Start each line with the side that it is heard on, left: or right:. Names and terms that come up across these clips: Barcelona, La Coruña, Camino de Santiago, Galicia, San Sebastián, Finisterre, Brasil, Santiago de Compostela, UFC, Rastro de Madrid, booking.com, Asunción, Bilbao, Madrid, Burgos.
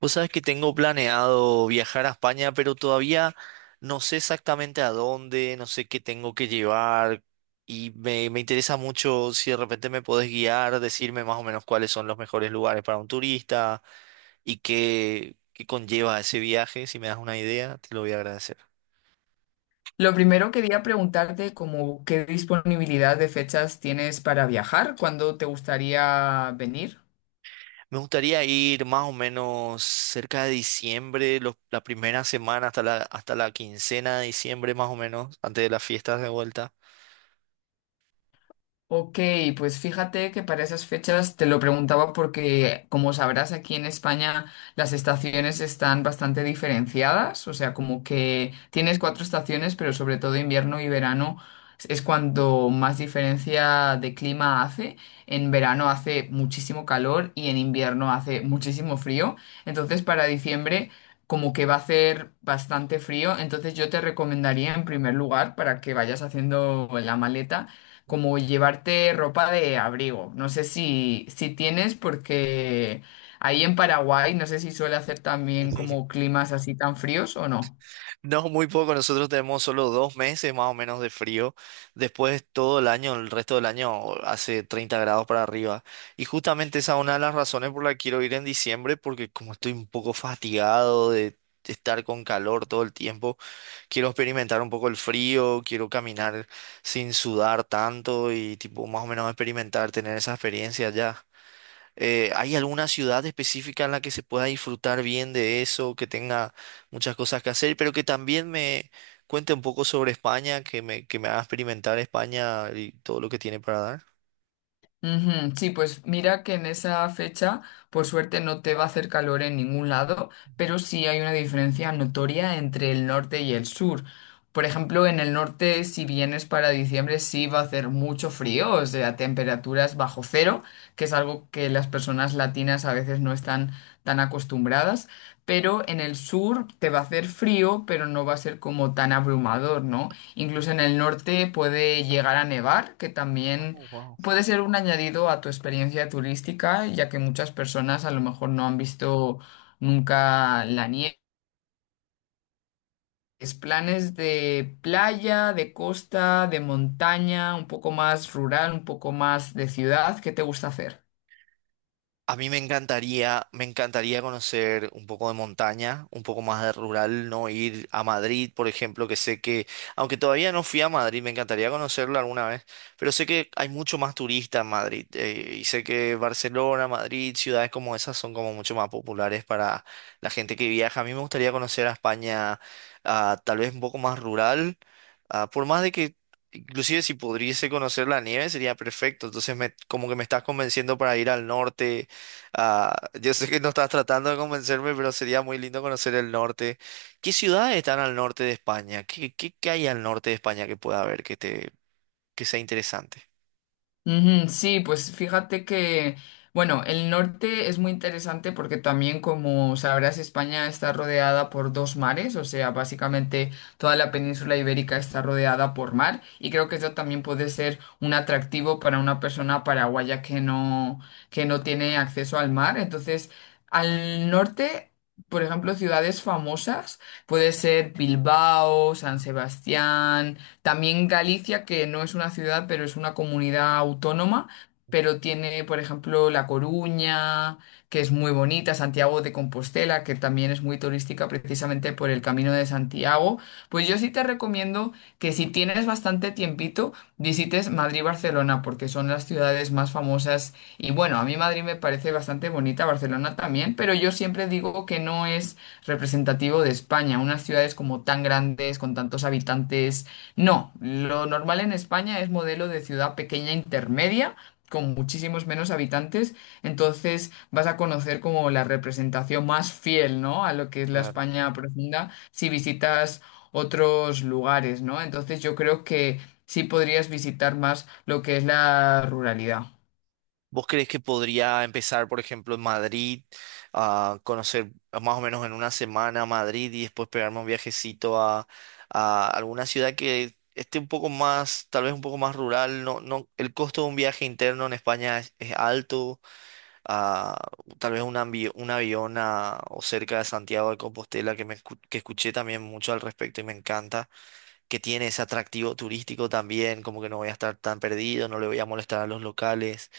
right: Vos sabés que tengo planeado viajar a España, pero todavía no sé exactamente a dónde, no sé qué tengo que llevar y me interesa mucho si de repente me podés guiar, decirme más o menos cuáles son los mejores lugares para un turista y qué conlleva ese viaje. Si me das una idea, te lo voy a agradecer.
left: Lo primero quería preguntarte como qué disponibilidad de fechas tienes para viajar, cuándo te gustaría venir.
right: Me gustaría ir más o menos cerca de diciembre, la primera semana hasta la quincena de diciembre más o menos, antes de las fiestas de vuelta.
left: Ok, pues fíjate que para esas fechas te lo preguntaba porque, como sabrás, aquí en España las estaciones están bastante diferenciadas, o sea, como que tienes cuatro estaciones, pero sobre todo invierno y verano es cuando más diferencia de clima hace. En verano hace muchísimo calor y en invierno hace muchísimo frío. Entonces, para diciembre, como que va a hacer bastante frío, entonces yo te recomendaría en primer lugar, para que vayas haciendo la maleta, como llevarte ropa de abrigo. No sé si tienes, porque ahí en Paraguay no sé si suele hacer también como climas así tan fríos o no.
right: No, muy poco. Nosotros tenemos solo dos meses más o menos de frío. Después todo el año, el resto del año hace 30 grados para arriba. Y justamente esa es una de las razones por la que quiero ir en diciembre, porque como estoy un poco fatigado de estar con calor todo el tiempo, quiero experimentar un poco el frío, quiero caminar sin sudar tanto y tipo más o menos experimentar, tener esa experiencia ya. ¿Hay alguna ciudad específica en la que se pueda disfrutar bien de eso, que tenga muchas cosas que hacer, pero que también me cuente un poco sobre España, que me haga experimentar España y todo lo que tiene para dar?
left: Ujú. Sí, pues mira que en esa fecha, por suerte, no te va a hacer calor en ningún lado, pero sí hay una diferencia notoria entre el norte y el sur. Por ejemplo, en el norte, si vienes para diciembre, sí va a hacer mucho frío, o sea, temperaturas bajo cero, que es algo que las personas latinas a veces no están tan acostumbradas, pero en el sur te va a hacer frío, pero no va a ser como tan abrumador, ¿no? Incluso en el norte puede llegar a nevar, que también
right: Oh, wow.
left: puede ser un añadido a tu experiencia turística, ya que muchas personas a lo mejor no han visto nunca la nieve. Es planes de playa, de costa, de montaña, un poco más rural, un poco más de ciudad, ¿qué te gusta hacer?
right: A mí me encantaría conocer un poco de montaña, un poco más de rural, no ir a Madrid, por ejemplo, que sé que, aunque todavía no fui a Madrid, me encantaría conocerlo alguna vez, pero sé que hay mucho más turista en Madrid, y sé que Barcelona, Madrid, ciudades como esas son como mucho más populares para la gente que viaja. A mí me gustaría conocer a España, ah, tal vez un poco más rural. Ah, por más de que, inclusive si pudiese conocer la nieve, sería perfecto. Entonces, como que me estás convenciendo para ir al norte. Ah, yo sé que no estás tratando de convencerme, pero sería muy lindo conocer el norte. ¿Qué ciudades están al norte de España? ¿Qué hay al norte de España que pueda haber que sea interesante?
left: Ujú. Sí, pues fíjate que, bueno, el norte es muy interesante porque también, como sabrás, España está rodeada por dos mares, o sea, básicamente toda la península ibérica está rodeada por mar y creo que eso también puede ser un atractivo para una persona paraguaya que no tiene acceso al mar. Entonces, al norte, por ejemplo, ciudades famosas, puede ser Bilbao, San Sebastián, también Galicia, que no es una ciudad, pero es una comunidad autónoma, pero tiene, por ejemplo, La Coruña, que es muy bonita, Santiago de Compostela, que también es muy turística precisamente por el Camino de Santiago. Pues yo sí te recomiendo que si tienes bastante tiempito, visites Madrid y Barcelona, porque son las ciudades más famosas. Y bueno, a mí Madrid me parece bastante bonita, Barcelona también, pero yo siempre digo que no es representativo de España. Unas ciudades como tan grandes, con tantos habitantes no, lo normal en España es modelo de ciudad pequeña intermedia, con muchísimos menos habitantes, entonces vas a conocer como la representación más fiel, ¿no? A lo que es la
right: Claro.
left: España profunda, si visitas otros lugares, ¿no? Entonces yo creo que sí podrías visitar más lo que es la ruralidad.
right: ¿Vos crees que podría empezar, por ejemplo, en Madrid, a conocer más o menos en una semana Madrid y después pegarme un viajecito a alguna ciudad que esté un poco más, tal vez un poco más rural? No, no, el costo de un viaje interno en España es alto. Ah, tal vez un avión o cerca de Santiago de Compostela, que escuché también mucho al respecto y me encanta que tiene ese atractivo turístico también, como que no voy a estar tan perdido, no le voy a molestar a los locales,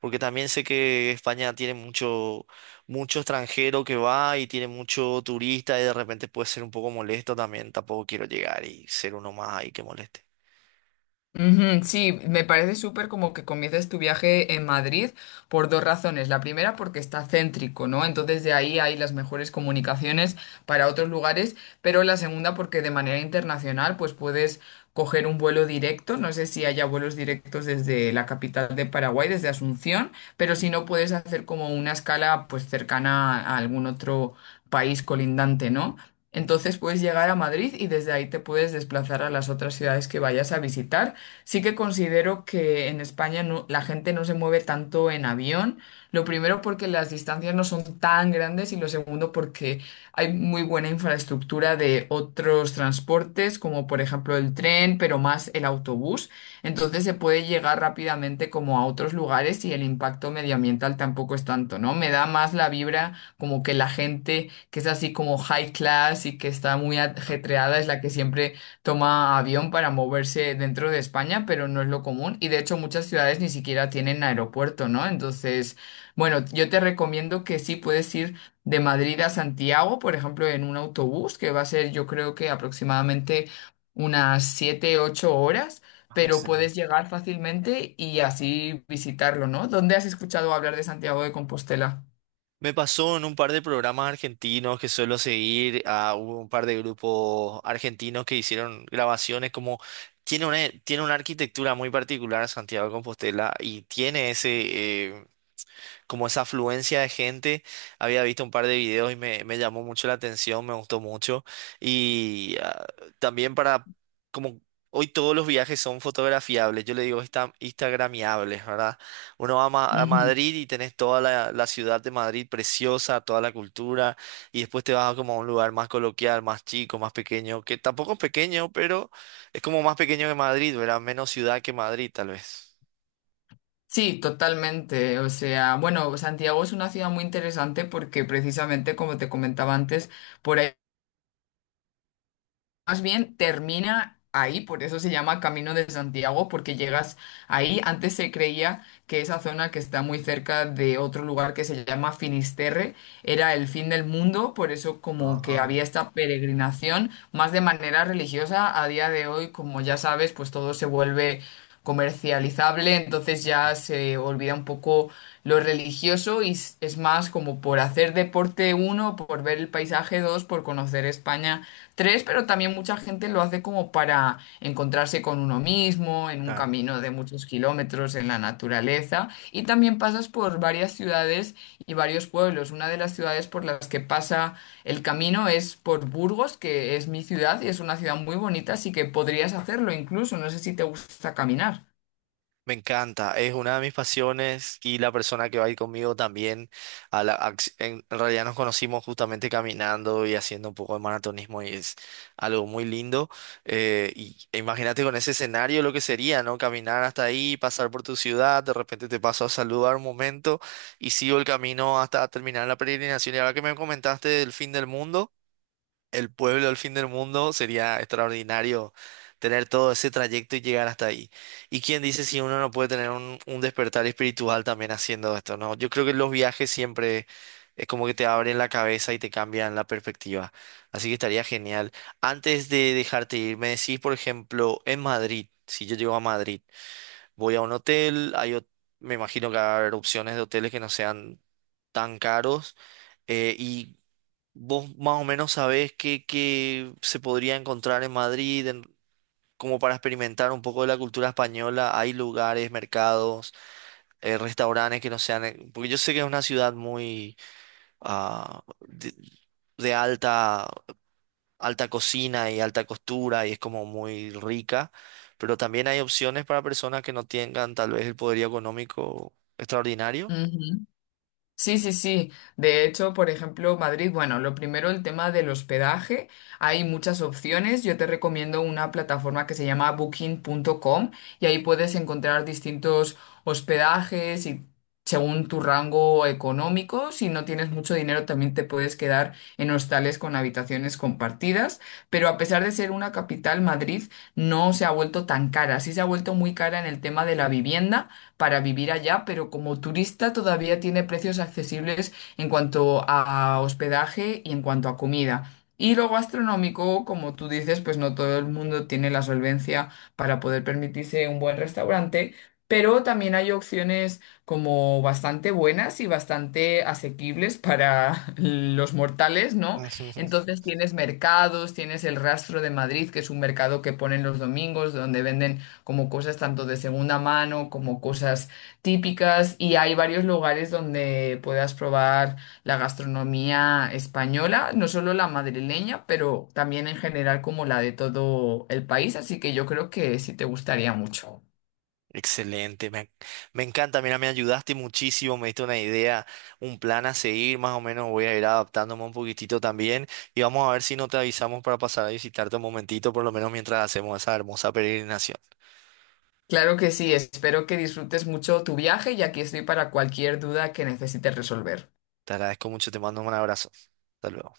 right: porque también sé que España tiene mucho extranjero que va y tiene mucho turista y de repente puede ser un poco molesto también, tampoco quiero llegar y ser uno más ahí que moleste.
left: Ujú. Sí, me parece súper como que comiences tu viaje en Madrid por dos razones. La primera, porque está céntrico, ¿no? Entonces de ahí hay las mejores comunicaciones para otros lugares, pero la segunda, porque de manera internacional, pues puedes coger un vuelo directo. No sé si haya vuelos directos desde la capital de Paraguay, desde Asunción, pero si no, puedes hacer como una escala pues cercana a algún otro país colindante, ¿no?
right: Ujú.
left: Entonces puedes llegar a Madrid y desde ahí te puedes desplazar a las otras ciudades que vayas a visitar. Sí que considero que en España no- la gente no se mueve tanto en avión. Lo primero porque las distancias no son tan grandes y lo segundo porque hay muy buena infraestructura de otros transportes, como por ejemplo el tren, pero más el autobús. Entonces se puede llegar rápidamente como a otros lugares y el impacto medioambiental tampoco es tanto, ¿no? Me da más la vibra como que la gente que es así como high class y que está muy ajetreada es la que siempre toma avión para moverse dentro de España, pero no es lo común y de hecho muchas ciudades ni siquiera tienen aeropuerto, ¿no? Entonces, bueno, yo te recomiendo que sí puedes ir de Madrid a Santiago, por ejemplo, en un autobús, que va a ser yo creo que aproximadamente unas 7 u 8 horas,
right: Ah,
left: pero puedes
right: excelente.
left: llegar fácilmente y así visitarlo, ¿no? ¿Dónde has escuchado hablar de Santiago de Compostela?
right: Me pasó en un par de programas argentinos que suelo seguir, a un par de grupos argentinos que hicieron grabaciones como tiene una, tiene una arquitectura muy particular Santiago de Compostela y tiene ese eh, como esa afluencia de gente. Había visto un par de videos y me llamó mucho la atención, me gustó mucho. Y ah, también para, como hoy todos los viajes son fotografiables, yo le digo instagramiables, ¿verdad? Uno va a
left: Ujú.
right: Madrid y tenés toda la ciudad de Madrid preciosa, toda la cultura, y después te vas a como a un lugar más coloquial, más chico, más pequeño, que tampoco es pequeño, pero es como más pequeño que Madrid, ¿verdad? Menos ciudad que Madrid, tal vez.
left: Sí, totalmente. O sea, bueno, Santiago es una ciudad muy interesante porque precisamente, como te comentaba antes, por ahí más bien termina ahí, por eso se llama Camino de Santiago, porque llegas ahí. Antes se creía que esa zona que está muy cerca de otro lugar que se llama Finisterre era el fin del mundo, por eso como que
right: Ah,
left: había esta peregrinación, más de manera religiosa. A día de hoy, como ya sabes, pues todo se vuelve comercializable, entonces ya se olvida un poco lo religioso y es más como por hacer deporte uno, por ver el paisaje dos, por conocer España tres, pero también mucha gente lo hace como para encontrarse con uno mismo, en un
right: claro.
left: camino de muchos kilómetros, en la naturaleza y también pasas por varias ciudades y varios pueblos. Una de las ciudades por las que pasa el camino es por Burgos, que es mi ciudad y es una ciudad muy bonita, así que podrías hacerlo incluso. No sé si te gusta caminar.
right: Me encanta, es una de mis pasiones y la persona que va a ir conmigo también. A en realidad nos conocimos justamente caminando y haciendo un poco de maratonismo y es algo muy lindo. E imagínate con ese escenario lo que sería, ¿no? Caminar hasta ahí, pasar por tu ciudad, de repente te paso a saludar un momento y sigo el camino hasta terminar la peregrinación. Y ahora que me comentaste del fin del mundo, el pueblo del fin del mundo, sería extraordinario tener todo ese trayecto y llegar hasta ahí. ¿Y quién dice si uno no puede tener un despertar espiritual también haciendo esto, ¿no? Yo creo que los viajes siempre es como que te abren la cabeza y te cambian la perspectiva. Así que estaría genial. Antes de dejarte ir, me decís, por ejemplo, en Madrid, si yo llego a Madrid, voy a un hotel, me imagino que va a haber opciones de hoteles que no sean tan caros. Y vos más o menos sabés qué se podría encontrar en Madrid, como para experimentar un poco de la cultura española. Hay lugares, mercados, restaurantes que no sean... Porque yo sé que es una ciudad muy ah, de, de alta cocina y alta costura y es como muy rica, pero también hay opciones para personas que no tengan tal vez el poder económico extraordinario.
left: Sí, sí, sí. De hecho, por ejemplo, Madrid, bueno, lo primero, el tema del hospedaje. Hay muchas opciones. Yo te recomiendo una plataforma que se llama booking.com y ahí puedes encontrar distintos hospedajes y según tu rango económico, si no tienes mucho dinero, también te puedes quedar en hostales con habitaciones compartidas. Pero a pesar de ser una capital, Madrid no se ha vuelto tan cara. Sí se ha vuelto muy cara en el tema de la vivienda para vivir allá, pero como turista todavía tiene precios accesibles en cuanto a hospedaje y en cuanto a comida. Y lo gastronómico, como tú dices, pues no todo el mundo tiene la solvencia para poder permitirse un buen restaurante, pero también hay opciones como bastante buenas y bastante asequibles para los mortales, ¿no? Entonces tienes mercados, tienes el Rastro de Madrid, que es un mercado que ponen los domingos, donde venden como cosas tanto de segunda mano como cosas típicas y hay varios lugares donde puedas probar la gastronomía española, no solo la madrileña, pero también en general como la de todo el país, así que yo creo que sí te gustaría mucho.
right: Excelente, me encanta, mira, me ayudaste muchísimo, me diste una idea, un plan a seguir, más o menos voy a ir adaptándome un poquitito también y vamos a ver si no te avisamos para pasar a visitarte un momentito, por lo menos mientras hacemos esa hermosa peregrinación.
left: Claro que sí, espero que disfrutes mucho tu viaje y aquí estoy para cualquier duda que necesites resolver.
right: Te agradezco mucho, te mando un abrazo. Hasta luego.